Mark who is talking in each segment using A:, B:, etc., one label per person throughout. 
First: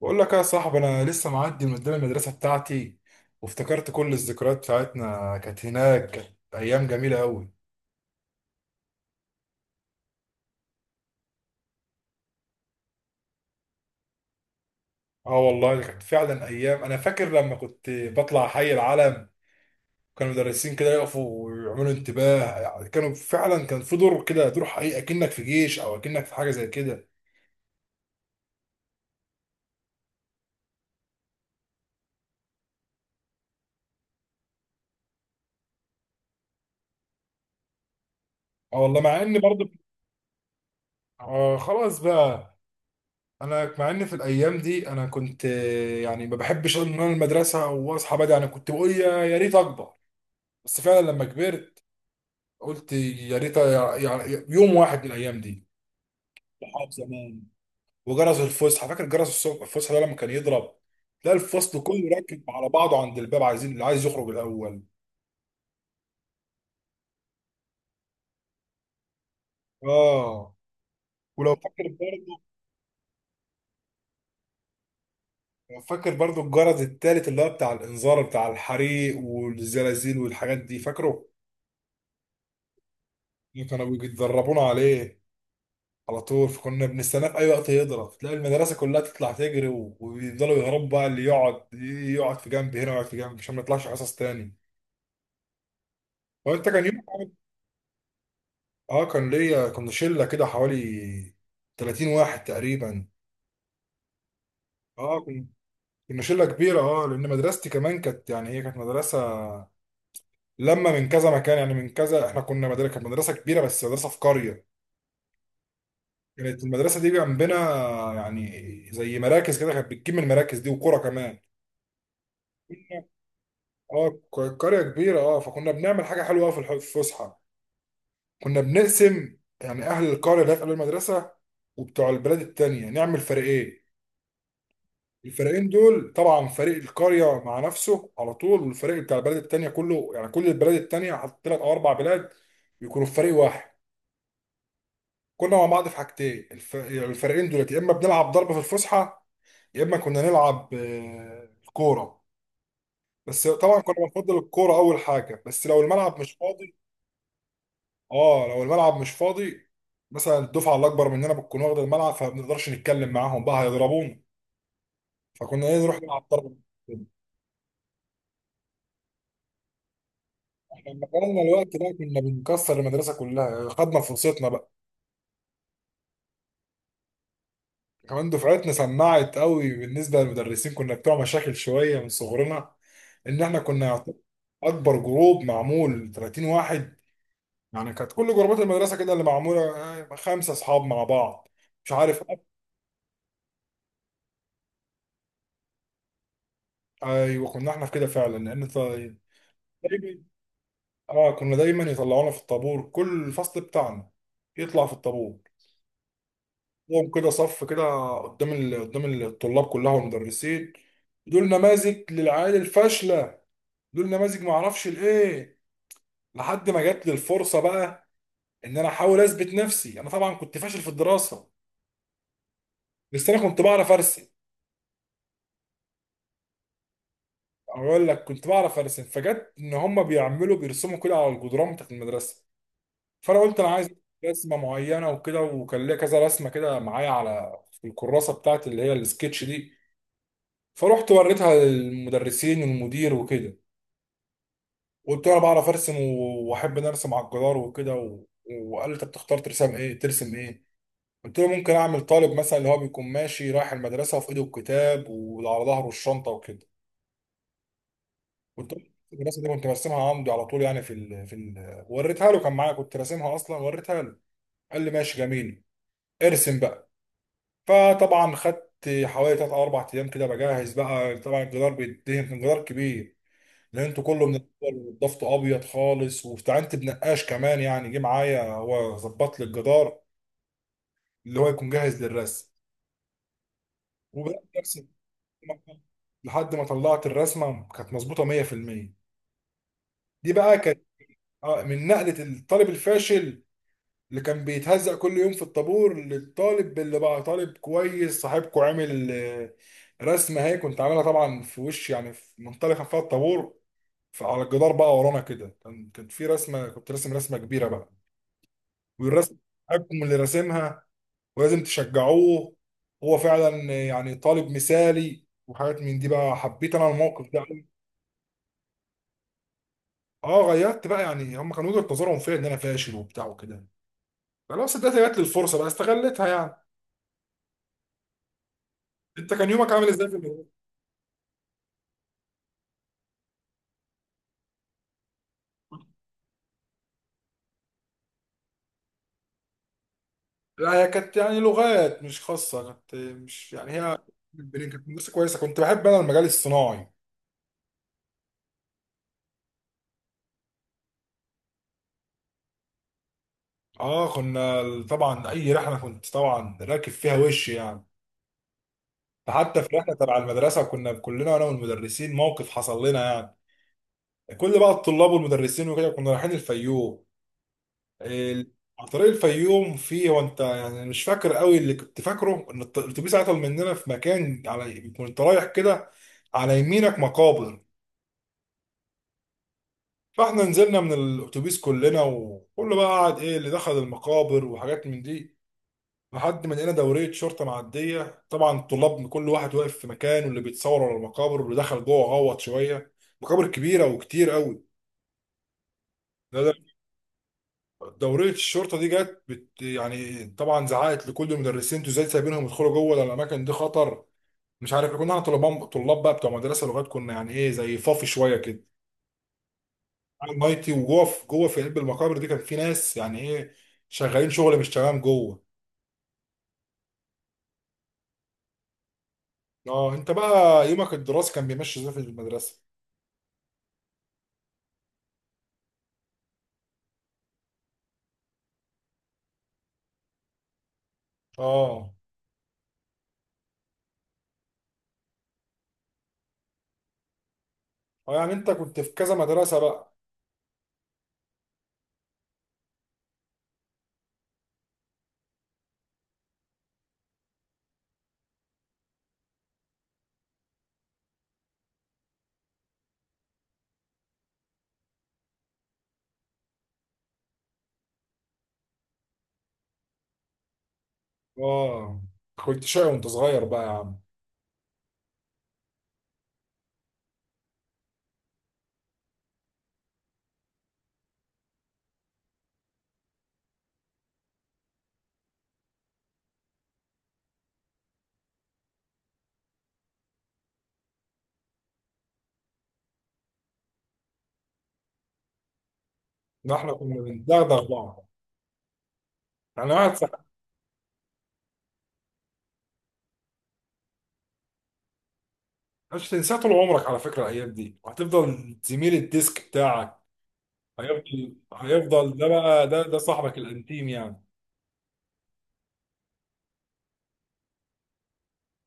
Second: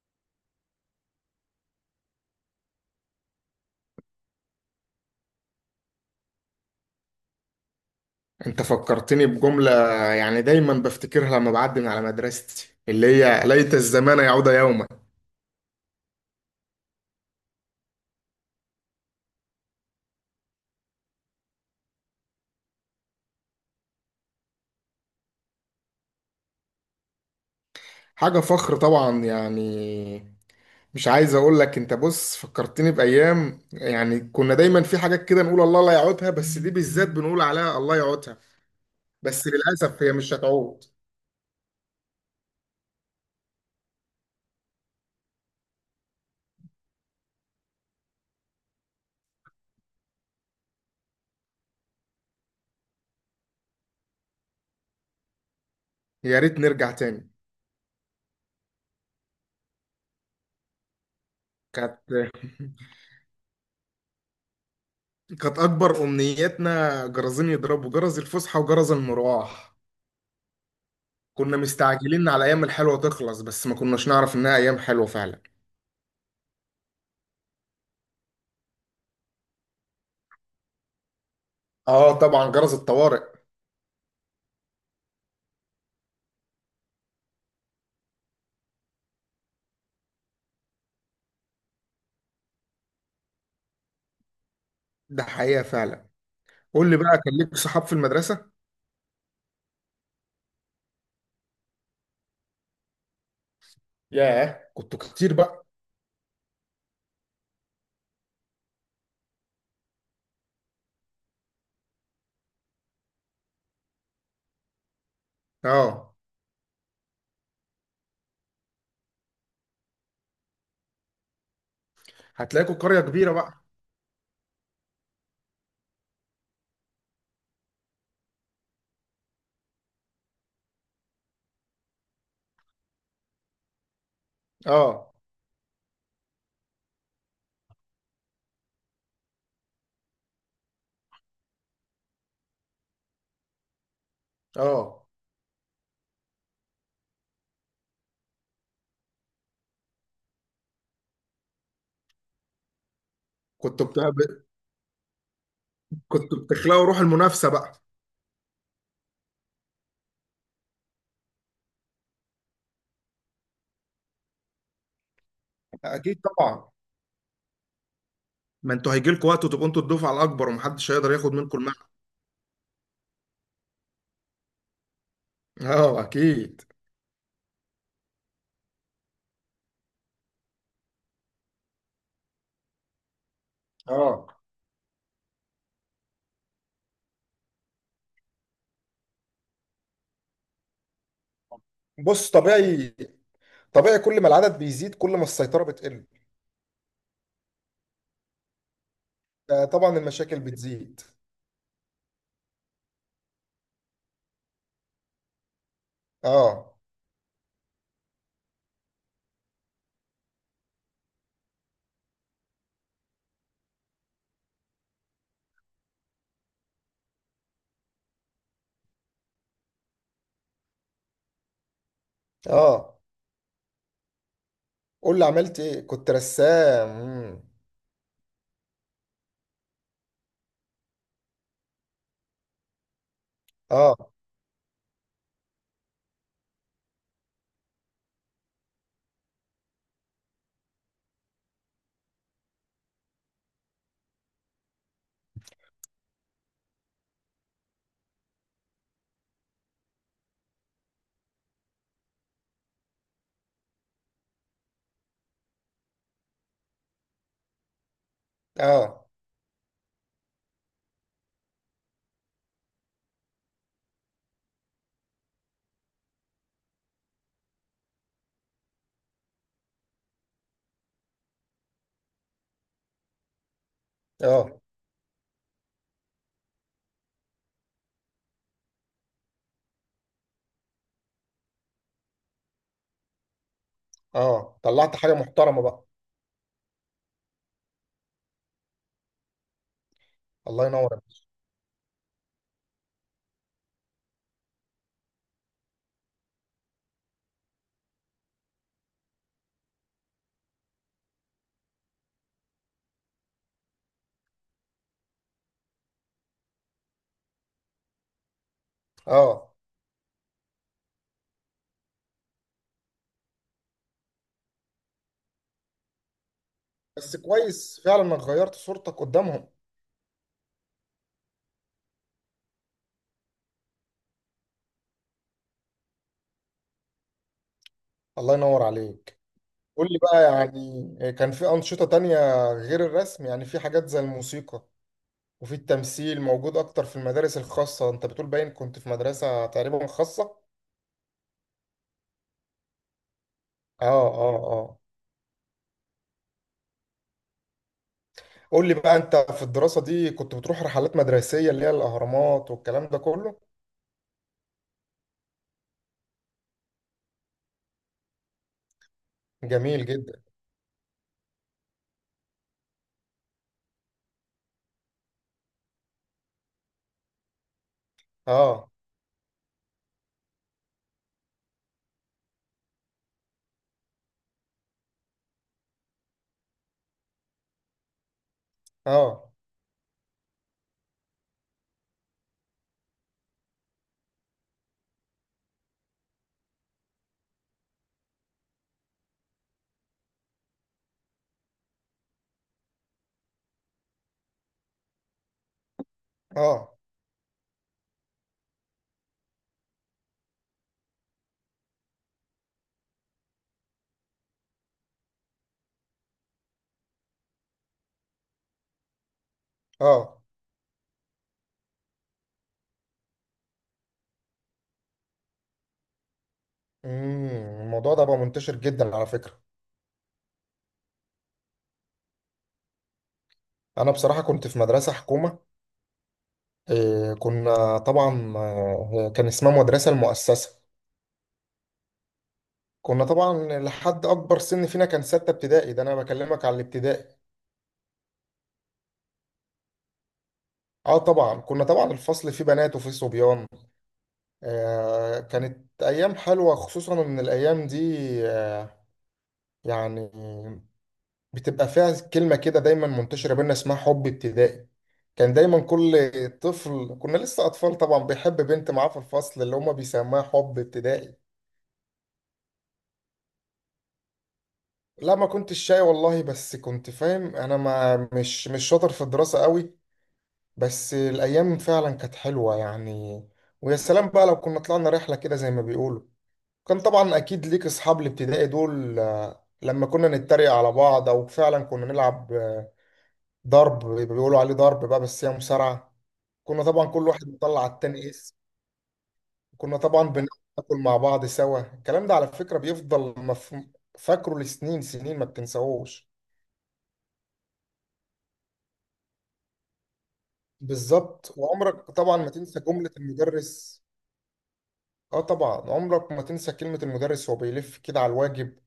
A: بقول لك يا صاحبي انا لسه معدي من قدام المدرسه بتاعتي، وافتكرت كل الذكريات بتاعتنا كانت هناك. كانت ايام جميله قوي.
B: انت فكرتني بجملة، يعني دايما بفتكرها لما بعدي من على مدرستي، اللي هي ليت الزمان يعود يوما.
A: اه والله دي كانت فعلا ايام. انا فاكر لما كنت بطلع حي العلم كان المدرسين كده يقفوا ويعملوا انتباه، يعني كانوا فعلا كان في دور كده، دور حقيقي، اكنك في جيش او اكنك في حاجه زي كده.
B: حاجة فخر طبعا يعني. مش عايز اقول لك، انت بص فكرتني بأيام، يعني كنا دايما في حاجات كده نقول الله لا يعودها، بس دي بالذات بنقول عليها الله يعودها.
A: اه والله مع ان
B: بس
A: برضه
B: للأسف هي مش هتعود.
A: آه خلاص بقى. انا مع ان في الايام دي انا كنت يعني ما بحبش ان انا المدرسه واصحى بدري. انا كنت بقول يا ريت اكبر. بس فعلا لما كبرت قلت يا ريت، يعني يوم واحد من الايام دي.
B: يا ريت
A: صحاب
B: نرجع تاني.
A: زمان. وجرس الفسحه، فاكر جرس الصبح الفسحه ده لما كان يضرب تلاقي الفصل
B: كانت
A: كله راكب على بعضه عند الباب عايزين اللي عايز يخرج الاول.
B: كانت أكبر أمنياتنا جرزين يضربوا جرس الفسحة وجرس المروح.
A: اه. ولو
B: كنا
A: فاكر
B: مستعجلين
A: برضه،
B: على ايام الحلوه تخلص، بس ما كناش نعرف انها ايام حلوه فعلا.
A: لو فاكر برضه الجرس التالت اللي هو بتاع الانذار، بتاع الحريق والزلازل والحاجات دي، فاكره؟
B: اه طبعا، جرس الطوارئ.
A: اللي كانوا بيدربونا عليه على طول، فكنا بنستناه في اي وقت يضرب تلاقي المدرسه كلها تطلع تجري ويفضلوا يهربوا بقى. اللي يقعد يقعد في جنب هنا ويقعد في جنب عشان ما يطلعش حصص تاني.
B: ده حقيقه فعلا.
A: هو انت كان
B: قول لي
A: يوم.
B: بقى، كان ليك صحاب في المدرسه؟
A: اه كان ليا، كنا شله كده حوالي 30 واحد تقريبا.
B: ياه كنتوا
A: اه
B: كتير
A: كن-
B: بقى.
A: كنا شله كبيره. اه لان مدرستي كمان كانت، يعني هي كانت مدرسه لما من كذا مكان، يعني من كذا، احنا كنا مدرسه، كانت مدرسه كبيره بس مدرسه في قريه.
B: اه،
A: كانت المدرسه دي جنبنا، يعني زي مراكز كده، كانت بتجيب من المراكز دي وكوره كمان.
B: هتلاقيكوا قريه
A: كنا-
B: كبيره بقى.
A: اه. قريه كبيره، اه. فكنا بنعمل حاجه حلوه أوي في في الفسحه. كنا بنقسم، يعني اهل القريه اللي هي في قلب المدرسه وبتوع البلاد التانية، نعمل فريقين.
B: اه.
A: الفريقين دول طبعا فريق القريه مع نفسه على طول، والفريق بتاع البلد التانيه كله، يعني كل البلاد التانيه، حط ثلاث او اربع بلاد يكونوا في فريق واحد.
B: اه.
A: كنا مع بعض في حاجتين. الفريقين دولت يا اما بنلعب ضربه في الفسحه، يا اما كنا نلعب كوره. بس طبعا
B: كنتوا
A: كنا
B: بت...
A: بنفضل الكوره اول حاجه، بس لو الملعب مش
B: كنتوا
A: فاضي.
B: بتخلقوا روح المنافسه بقى.
A: اه لو الملعب مش فاضي، مثلا الدفعه الاكبر مننا بتكون واخده الملعب، فما بنقدرش نتكلم معاهم بقى، هيضربونا. فكنا إيه، نروح
B: اكيد
A: نلعب ضربه.
B: طبعا. ما انتوا هيجي لكم وقت وتبقوا انتوا الدفعه الاكبر
A: احنا
B: ومحدش
A: لما
B: هيقدر ياخد
A: كنا
B: منكم
A: الوقت
B: المعنى.
A: ده كنا بنكسر المدرسه كلها، خدنا فرصتنا بقى.
B: اه اكيد.
A: كمان دفعتنا سمعت قوي بالنسبه للمدرسين، كنا بتوع مشاكل شويه من صغرنا. ان احنا كنا
B: اه.
A: اكبر جروب معمول 30 واحد. يعني كانت كل جروبات المدرسه كده اللي معموله خمسه اصحاب مع بعض. مش عارف
B: بص
A: أب-
B: طبيعي، طبيعي كل ما العدد بيزيد كل ما السيطرة بتقل.
A: ايوه كنا احنا في كده فعلا، لان طيب.
B: طبعا
A: دايما،
B: المشاكل بتزيد.
A: اه كنا دايما يطلعونا في الطابور، كل الفصل بتاعنا يطلع في الطابور.
B: اه.
A: قوم كده صف كده قدام قدام الطلاب كلها والمدرسين. دول نماذج للعيال الفاشله، دول نماذج ما اعرفش الايه. لحد ما جات لي الفرصه بقى، ان انا احاول اثبت نفسي. انا طبعا كنت فاشل في الدراسه،
B: اه.
A: بس انا كنت بعرف ارسم.
B: قول لي عملت ايه، كنت رسام؟
A: اقول لك، كنت بعرف ارسم، فجت ان هم بيعملوا بيرسموا كده على الجدران بتاعت المدرسه. فانا قلت انا عايز
B: اه.
A: رسمه معينه وكده، وكان ليا كذا رسمه كده معايا على الكراسه بتاعت اللي هي السكتش دي. فروحت وريتها للمدرسين والمدير وكده. قلت له انا بعرف ارسم واحب ان ارسم على الجدار وكده و... وقال لي طب تختار ترسم ايه، ترسم ايه؟ قلت له ممكن اعمل طالب مثلا اللي هو بيكون ماشي رايح المدرسه وفي ايده الكتاب وعلى ظهره الشنطه وكده. قلت له
B: اه.
A: الرسمه دي كنت برسمها عمودي على طول، يعني في في وريتها له، كان معايا كنت راسمها اصلا وريتها له. قال لي ماشي جميل، ارسم بقى. فطبعا خدت حوالي 3 او 4 ايام كده بجهز بقى. طبعا الجدار بيتدهن، كان جدار كبير. لان انتوا كله من
B: اه.
A: الأول، وضفته ابيض خالص، واستعنت بنقاش كمان، يعني جه معايا هو ظبط لي الجدار اللي هو يكون جاهز للرسم. وبدات
B: اه
A: ارسم
B: طلعت حاجه محترمه بقى.
A: لحد ما طلعت الرسمه، كانت مظبوطه 100%. دي بقى
B: الله
A: كانت
B: ينور عليك.
A: من نقله الطالب الفاشل اللي كان بيتهزق كل يوم في الطابور، للطالب اللي بقى طالب كويس، صاحبكو عامل رسمه. هي كنت عاملها طبعا في وش، يعني في منطلقه فيها الطابور. فعلى الجدار بقى ورانا كده كان، كانت في رسمه، كنت راسم رسمه كبيره بقى. والرسم
B: اه.
A: حقكم اللي راسمها، ولازم تشجعوه، هو فعلا يعني طالب مثالي وحاجات من دي بقى. حبيت انا
B: بس
A: الموقف ده أوي.
B: كويس فعلا انك غيرت صورتك قدامهم.
A: اه غيرت بقى، يعني هم كانوا وجهة نظرهم فيا ان انا فاشل وبتاع وكده، خلاص اديت، جات لي الفرصه بقى استغلتها يعني.
B: الله ينور عليك.
A: انت كان يومك
B: قول
A: عامل
B: لي
A: ازاي في
B: بقى،
A: المدرسه؟
B: يعني كان في انشطه تانية غير الرسم؟ يعني في حاجات زي الموسيقى، وفي التمثيل موجود اكتر في المدارس الخاصه. انت بتقول باين كنت في مدرسه تقريبا خاصه.
A: لا هي كانت يعني لغات مش خاصه، كانت مش يعني
B: اه.
A: هي
B: اه.
A: البنين،
B: اه.
A: كانت مدرسه كويسه. كنت بحب انا المجال الصناعي.
B: قول لي بقى، انت في الدراسة دي كنت بتروح رحلات مدرسية، اللي هي الأهرامات والكلام ده كله؟
A: اه كنا، طبعا اي رحله كنت طبعا راكب فيها وش يعني. حتى في
B: جميل
A: رحله تبع
B: جدا.
A: المدرسه كنا كلنا انا والمدرسين موقف حصل لنا، يعني كل بقى الطلاب والمدرسين وكده كنا رايحين الفيوم. ال-
B: اه.
A: على طريق الفيوم فيه، هو انت يعني مش فاكر قوي، اللي كنت فاكره ان الاتوبيس عطل مننا في مكان، على كنت رايح كده على يمينك مقابر.
B: اه.
A: فاحنا نزلنا من الاتوبيس كلنا، وكله بقى قعد ايه اللي دخل المقابر وحاجات من دي. لحد ما لقينا دورية شرطة معدية، طبعا الطلاب كل واحد واقف في مكان، واللي بيتصور على المقابر، واللي دخل جوه غوط شوية مقابر كبيرة وكتير قوي. ده
B: اه.
A: دورية الشرطة دي جت، بت يعني طبعا زعقت لكل المدرسين انتوا ازاي سايبينهم يدخلوا جوه، ده الأماكن دي خطر، مش عارف إيه. كنا احنا طلاب طلاب بقى بتوع مدرسة لغات، كنا يعني ايه زي فافي شوية كده،
B: اه.
A: عامل نايتي وجوه. في جوه في قلب المقابر دي كان في ناس يعني ايه شغالين شغل مش تمام جوه.
B: الموضوع ده بقى منتشر جدا على فكرة.
A: اه انت بقى، يومك الدراسي كان بيمشي ازاي في المدرسة؟
B: انا بصراحة كنت في مدرسة حكومة، إيه كنا طبعا، كان اسمها مدرسة المؤسسة.
A: اه
B: كنا طبعا لحد اكبر سن فينا كان ستة ابتدائي، ده انا بكلمك على الابتدائي.
A: اه يعني انت كنت في كذا مدرسة بقى.
B: اه طبعا، كنا طبعا الفصل فيه بنات وفيه صبيان. آه كانت ايام حلوة، خصوصا ان الايام دي، آه، يعني بتبقى فيها كلمة كده دايما منتشرة بينا اسمها حب ابتدائي. كان دايما كل طفل، كنا لسه أطفال طبعا، بيحب بنت معاه في الفصل، اللي هما بيسموها حب ابتدائي.
A: اه كنت شقي وانت صغير بقى يا عم؟
B: لا ما كنتش شاي والله، بس كنت فاهم أنا ما مش مش شاطر في الدراسة قوي. بس الأيام فعلا كانت حلوة يعني. ويا سلام بقى لو كنا طلعنا رحلة كده زي ما بيقولوا. كان طبعا أكيد ليك أصحاب الابتدائي دول، لما كنا نتريق على بعض، أو فعلا كنا نلعب ضرب، بيبقى بيقولوا عليه ضرب بقى بس هي مصارعة.
A: ده
B: كنا
A: احنا
B: طبعا
A: كنا
B: كل واحد بيطلع
A: بندغدغ
B: على
A: بعض،
B: التاني اسم.
A: يعني
B: كنا
A: واحد
B: طبعا بناكل مع بعض سوا. الكلام ده على فكرة فاكره لسنين سنين، ما بتنساهوش.
A: مش تنساه طول عمرك على فكرة الايام دي، وهتفضل زميل الديسك بتاعك. هيفضل
B: بالظبط. وعمرك
A: هيفضل
B: طبعا
A: ده
B: ما تنسى
A: بقى، ده
B: جملة
A: ده صاحبك
B: المدرس.
A: الانتيم يعني.
B: اه طبعا عمرك ما تنسى كلمة المدرس وهو بيلف كده على الواجب،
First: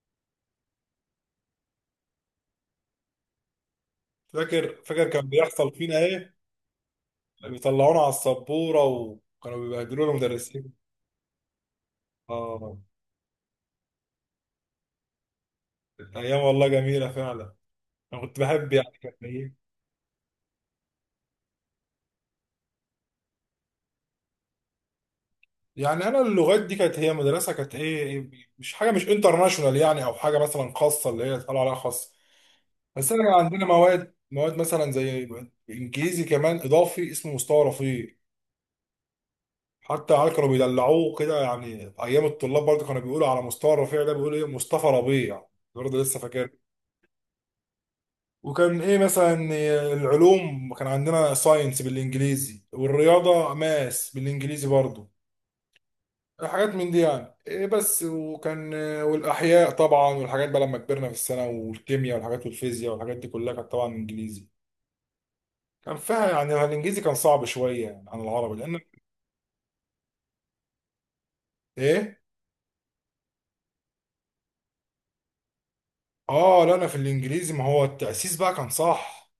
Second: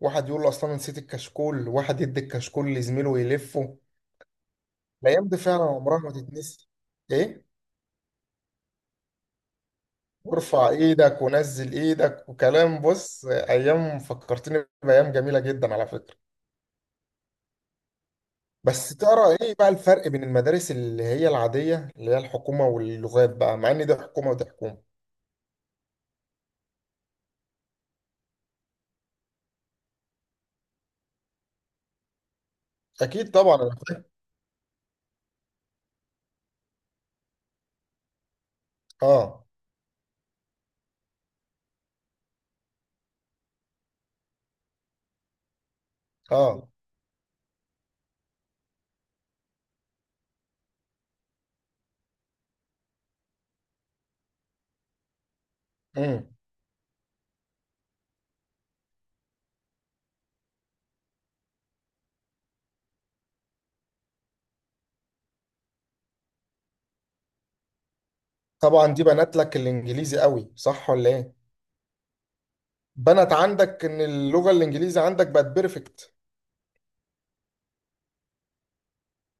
B: واحد يقول له اصلا نسيت الكشكول، واحد يدي الكشكول لزميله ويلفه.
A: فاكر
B: الايام
A: كان
B: دي فعلا
A: بيحصل فينا
B: عمرها ما
A: ايه،
B: تتنسي. ايه،
A: بيطلعونا على السبورة وكانوا بيبهدلونا
B: وارفع
A: المدرسين.
B: ايدك ونزل ايدك
A: اه
B: وكلام، بص ايام فكرتني بايام جميله جدا على فكره.
A: كانت ايام والله جميلة فعلا. انا كنت بحب يعني
B: بس
A: كانت
B: ترى
A: ايه.
B: ايه بقى الفرق بين المدارس اللي هي العاديه، اللي هي الحكومه، واللغات بقى، مع ان دي حكومه ودي حكومه؟
A: يعني انا اللغات دي كانت هي مدرسه كانت ايه، مش حاجه، مش انترناشونال يعني، او حاجه مثلا خاصه اللي هي طالعه عليها خاصه. بس انا
B: اكيد
A: كان
B: طبعا،
A: عندنا
B: أنا فاهم.
A: مواد مواد مثلا زي انجليزي كمان اضافي اسمه مستوى رفيع.
B: اه.
A: حتى عيال كانوا بيدلعوه كده، يعني ايام الطلاب برضه كانوا بيقولوا على مستوى رفيع ده بيقولوا ايه، مصطفى ربيع، برضه لسه فاكر.
B: اه.
A: وكان ايه مثلا، العلوم كان عندنا ساينس بالانجليزي، والرياضه ماس بالانجليزي برضه،
B: امم
A: حاجات من دي يعني إيه بس. وكان، والاحياء طبعا والحاجات بقى لما كبرنا في السنه، والكيمياء والحاجات والفيزياء والحاجات دي كلها كانت طبعا انجليزي. كان فيها يعني الانجليزي كان صعب شويه يعني عن العربي، لان
B: طبعا، دي بنت لك الانجليزي قوي صح ولا ايه؟
A: ايه.
B: بنت عندك ان اللغه الانجليزي عندك بقت بيرفكت.
A: اه لا انا في الانجليزي، ما هو التاسيس بقى كان صح.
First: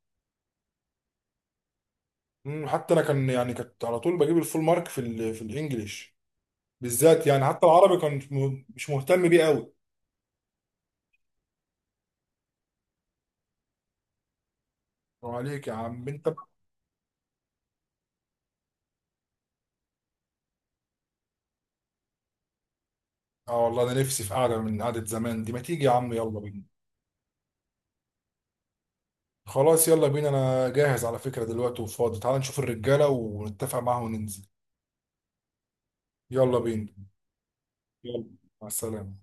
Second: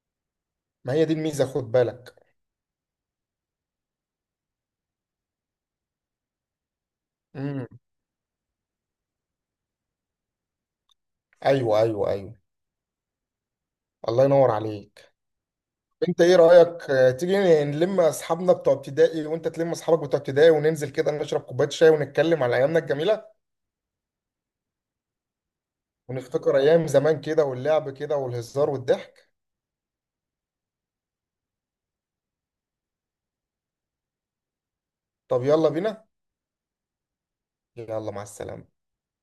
B: ما هي دي الميزه، خد بالك.
A: حتى انا كان يعني كنت على طول بجيب الفول مارك في في الانجليش بالذات يعني. حتى
B: امم
A: العربي كان مش مهتم بيه قوي.
B: ايوه ايوه ايوه. الله ينور عليك.
A: عليك يا عم
B: انت
A: انت
B: ايه
A: بقى.
B: رأيك، تيجي نلم اصحابنا بتوع ابتدائي، وانت تلم اصحابك بتوع ابتدائي، وننزل كده نشرب كوباية شاي ونتكلم على ايامنا الجميلة،
A: اه والله انا نفسي في قعده من قعده زمان دي، ما تيجي يا عم يلا
B: ونفتكر
A: بينا.
B: ايام زمان كده واللعب كده والهزار والضحك؟
A: خلاص يلا بينا انا جاهز على فكرة دلوقتي وفاضي، تعال نشوف الرجالة ونتفق معاهم وننزل.
B: طب يلا بينا.
A: يلا بينا.
B: يلا مع
A: يلا مع
B: السلامة.
A: السلامة.